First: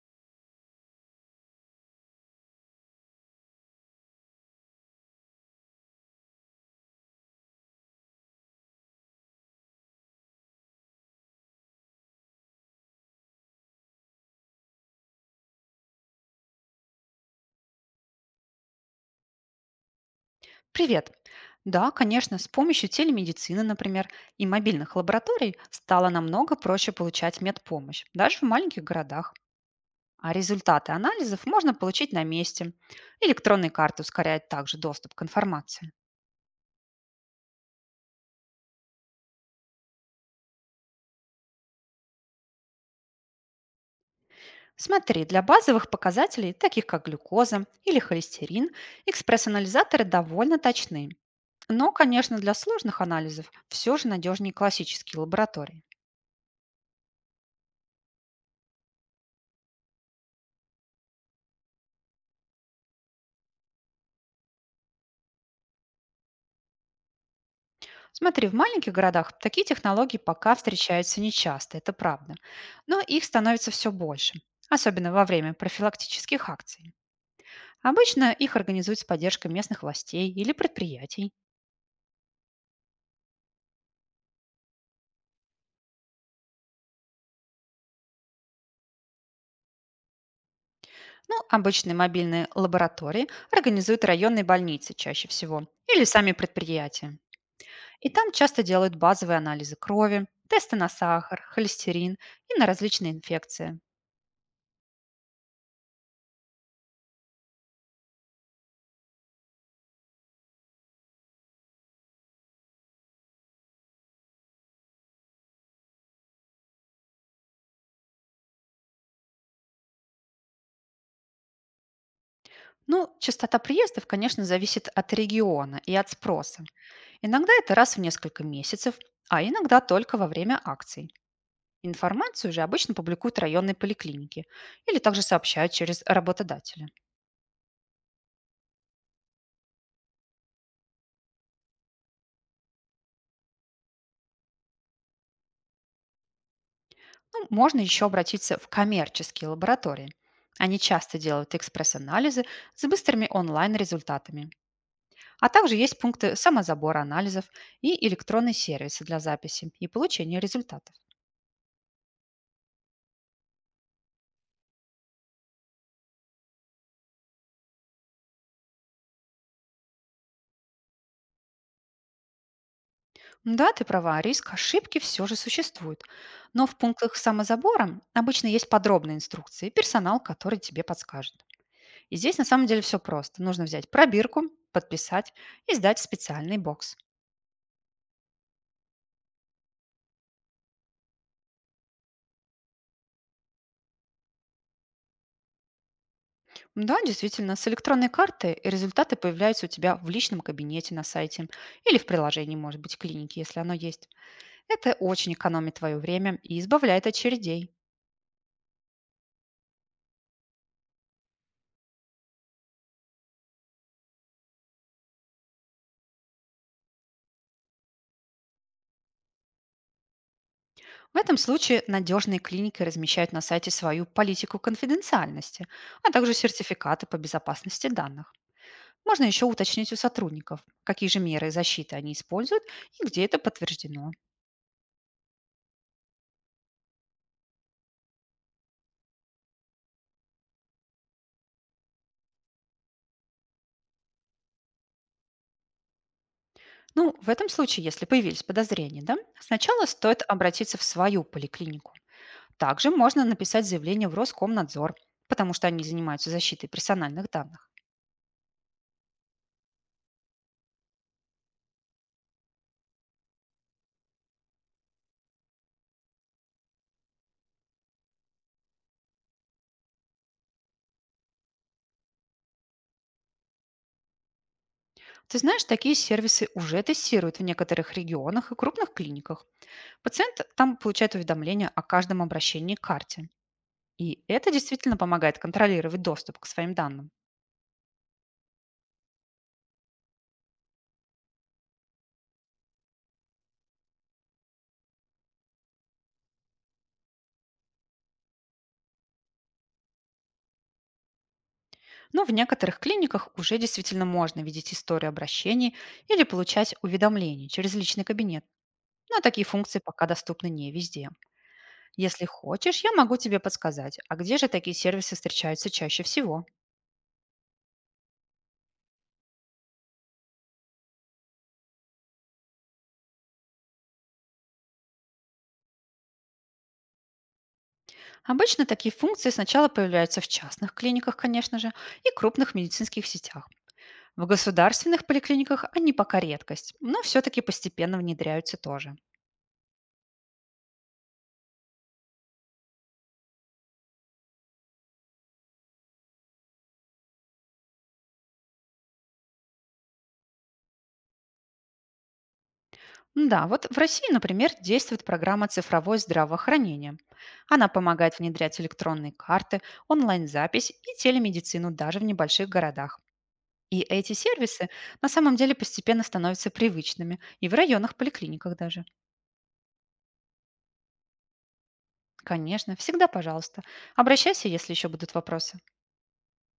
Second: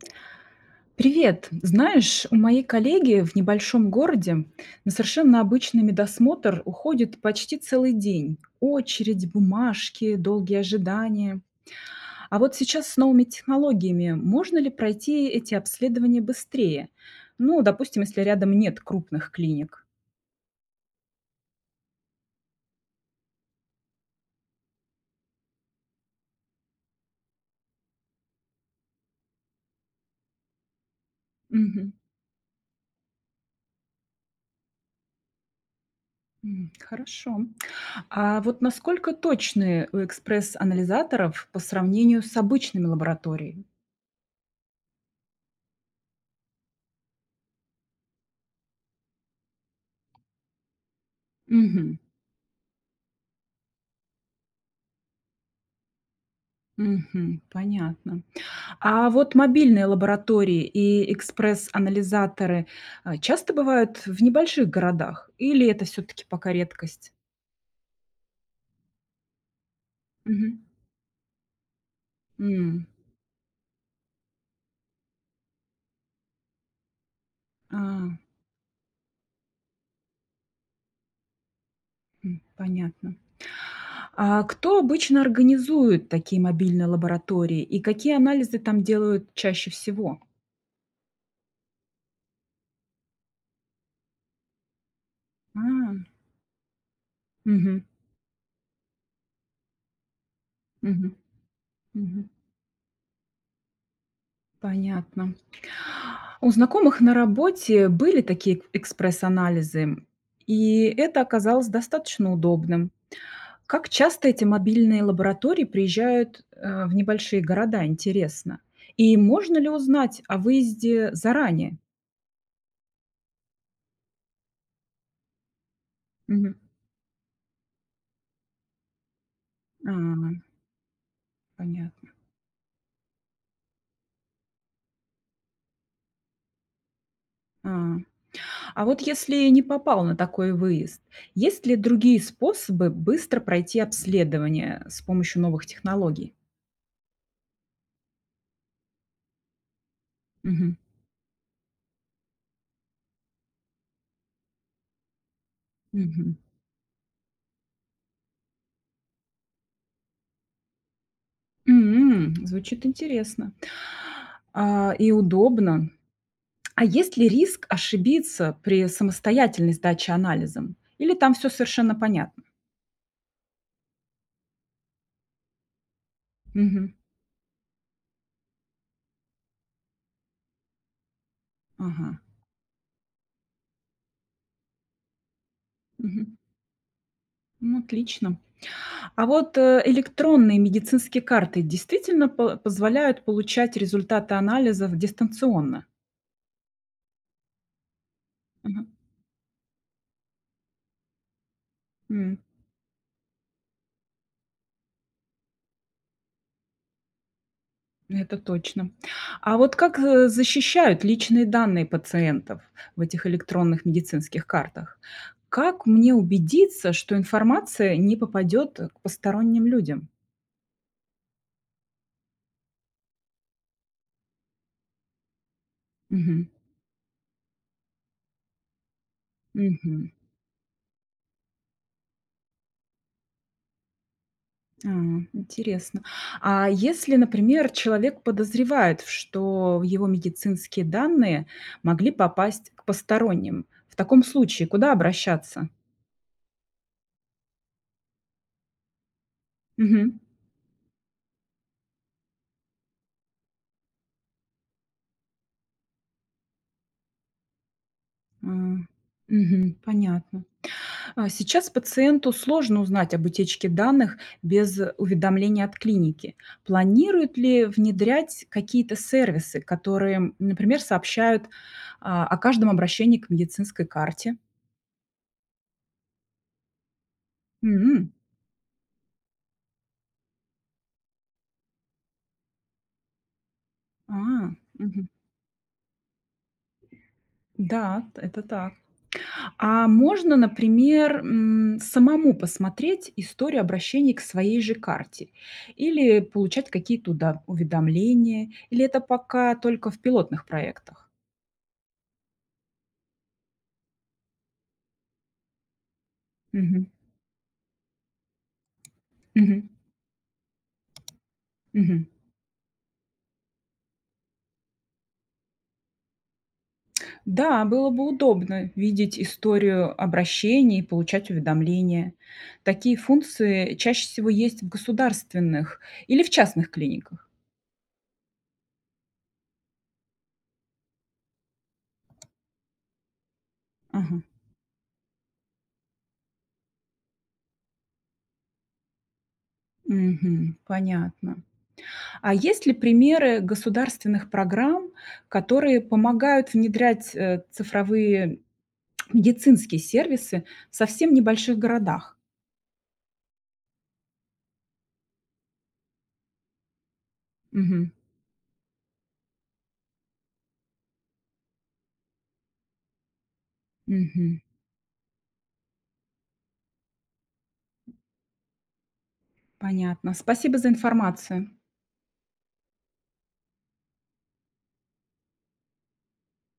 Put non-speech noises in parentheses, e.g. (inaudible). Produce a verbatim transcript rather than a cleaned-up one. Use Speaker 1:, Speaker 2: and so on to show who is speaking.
Speaker 1: Привет! Знаешь, у моей коллеги в небольшом городе на совершенно обычный медосмотр уходит почти целый день. Очередь, бумажки, долгие ожидания. А вот сейчас с новыми технологиями можно ли пройти эти обследования быстрее? Ну, допустим, если рядом нет крупных клиник.
Speaker 2: Привет! Да, конечно, с помощью телемедицины, например, и мобильных лабораторий стало намного проще получать медпомощь, даже в маленьких городах. А результаты анализов можно
Speaker 1: Мгм.
Speaker 2: получить на месте. Электронные карты ускоряют также доступ к информации.
Speaker 1: М, Хорошо. А вот насколько точны у экспресс-анализаторов по сравнению с обычными лабораториями?
Speaker 2: Смотри, для базовых показателей, таких как глюкоза или холестерин, экспресс-анализаторы довольно точны. Но,
Speaker 1: Мгм.
Speaker 2: конечно, для сложных анализов все же надежнее классические лаборатории.
Speaker 1: Мгм. Понятно. А вот мобильные лаборатории и экспресс-анализаторы, а, часто бывают в небольших городах или это все таки пока редкость?
Speaker 2: Смотри, в маленьких городах такие технологии пока
Speaker 1: Мгм.
Speaker 2: встречаются нечасто, это правда.
Speaker 1: М.
Speaker 2: Но их становится все больше, особенно во время профилактических акций.
Speaker 1: А,
Speaker 2: Обычно их организуют с поддержкой местных властей или предприятий.
Speaker 1: м, понятно. А кто обычно организует такие мобильные лаборатории и какие анализы там делают чаще всего?
Speaker 2: Ну, обычные мобильные лаборатории организуют районные больницы чаще
Speaker 1: А,
Speaker 2: всего, или сами предприятия.
Speaker 1: мгм,
Speaker 2: И там часто делают базовые анализы крови, тесты на
Speaker 1: мгм,
Speaker 2: сахар, холестерин
Speaker 1: мгм.
Speaker 2: и на различные инфекции.
Speaker 1: Понятно. У знакомых на работе были такие экспресс-анализы, и это оказалось достаточно удобным. Как часто эти мобильные лаборатории приезжают э, в небольшие города, интересно? И можно ли узнать о выезде заранее?
Speaker 2: Ну, частота приездов, конечно, зависит от региона и от
Speaker 1: Мгм.
Speaker 2: спроса. Иногда это раз в несколько месяцев, а иногда
Speaker 1: А,
Speaker 2: только во время акций.
Speaker 1: понятно.
Speaker 2: Информацию же обычно публикуют районные поликлиники или также сообщают через работодателя.
Speaker 1: А. А вот если не попал на такой выезд, есть ли другие способы быстро пройти обследование с помощью новых технологий?
Speaker 2: Ну, можно еще обратиться в коммерческие лаборатории.
Speaker 1: Мгм.
Speaker 2: Они часто делают экспресс-анализы с быстрыми онлайн-результатами. А также есть пункты
Speaker 1: Мгм.
Speaker 2: самозабора анализов и электронные сервисы для записи и получения результатов.
Speaker 1: М, Звучит интересно. А, и удобно. А есть ли риск ошибиться при самостоятельной сдаче анализом? Или там все совершенно понятно?
Speaker 2: Да, ты права, риск ошибки все же существует. Но в
Speaker 1: Мгм.
Speaker 2: пунктах самозабора обычно есть подробные инструкции и персонал, который тебе подскажет. И
Speaker 1: Ага.
Speaker 2: здесь на самом деле все просто. Нужно взять пробирку, подписать и сдать в
Speaker 1: Мгм.
Speaker 2: специальный бокс.
Speaker 1: Ну, отлично. А вот, э, электронные медицинские карты действительно по позволяют получать результаты анализов дистанционно?
Speaker 2: Да, действительно, с электронной карты
Speaker 1: Мгм.
Speaker 2: результаты появляются у тебя в личном кабинете на сайте или в
Speaker 1: М.
Speaker 2: приложении, может быть, клиники, если оно есть. Это очень экономит твое время и избавляет от очередей.
Speaker 1: Это точно. А вот как, э, защищают личные данные пациентов в этих электронных медицинских картах? Как мне убедиться, что информация не попадет к посторонним людям?
Speaker 2: В этом случае надежные клиники размещают на сайте свою политику конфиденциальности, а также
Speaker 1: Мгм.
Speaker 2: сертификаты по безопасности данных. Можно еще уточнить у
Speaker 1: Мгм.
Speaker 2: сотрудников, какие же меры защиты они используют и где это подтверждено.
Speaker 1: А, интересно. А если, например, человек подозревает, что его медицинские данные могли попасть к посторонним, в таком случае куда обращаться?
Speaker 2: Ну, в этом случае, если появились подозрения, да, сначала
Speaker 1: Мгм.
Speaker 2: стоит обратиться в свою поликлинику. Также можно написать заявление в Роскомнадзор, потому что они занимаются защитой персональных данных.
Speaker 1: А, мгм, понятно. А сейчас пациенту сложно узнать об утечке данных без уведомления от клиники. Планируют ли внедрять какие-то сервисы, которые, например, сообщают а, о каждом обращении к медицинской карте?
Speaker 2: Ты знаешь, такие сервисы уже тестируют в некоторых регионах и крупных клиниках, пациент там получает уведомления о каждом обращении к карте. И это
Speaker 1: А,
Speaker 2: действительно
Speaker 1: мгм.
Speaker 2: помогает контролировать доступ к своим данным.
Speaker 1: Да, т- это так. А можно, например, м, самому посмотреть историю обращений к своей же карте или получать какие-то уда- уведомления, или это пока только в пилотных проектах?
Speaker 2: Но в некоторых клиниках уже действительно можно видеть историю обращений или получать
Speaker 1: Мгм.
Speaker 2: уведомления через личный кабинет. Но такие
Speaker 1: Мгм.
Speaker 2: функции пока доступны не везде.
Speaker 1: Мгм.
Speaker 2: Если хочешь, я могу тебе подсказать, а где же такие сервисы встречаются чаще всего.
Speaker 1: Да, было бы удобно видеть историю обращений и получать уведомления. Такие функции чаще всего есть в государственных или в частных клиниках.
Speaker 2: Обычно такие функции сначала появляются в частных клиниках, конечно же, и крупных медицинских сетях.
Speaker 1: Ага.
Speaker 2: В государственных поликлиниках они пока редкость, но все-таки постепенно внедряются тоже.
Speaker 1: Мгм. Понятно. А есть ли примеры государственных программ, которые помогают внедрять, э, цифровые (tsk) медицинские сервисы в совсем небольших городах?
Speaker 2: Да, вот в России, например, действует программа цифровое здравоохранение. Она
Speaker 1: Мгм,
Speaker 2: помогает внедрять электронные карты, онлайн-запись и телемедицину даже в небольших городах. И эти
Speaker 1: мгм.
Speaker 2: сервисы на самом деле постепенно становятся привычными и в районных поликлиниках даже.
Speaker 1: Понятно. Спасибо за информацию.
Speaker 2: Конечно, всегда пожалуйста. Обращайся, если еще будут вопросы.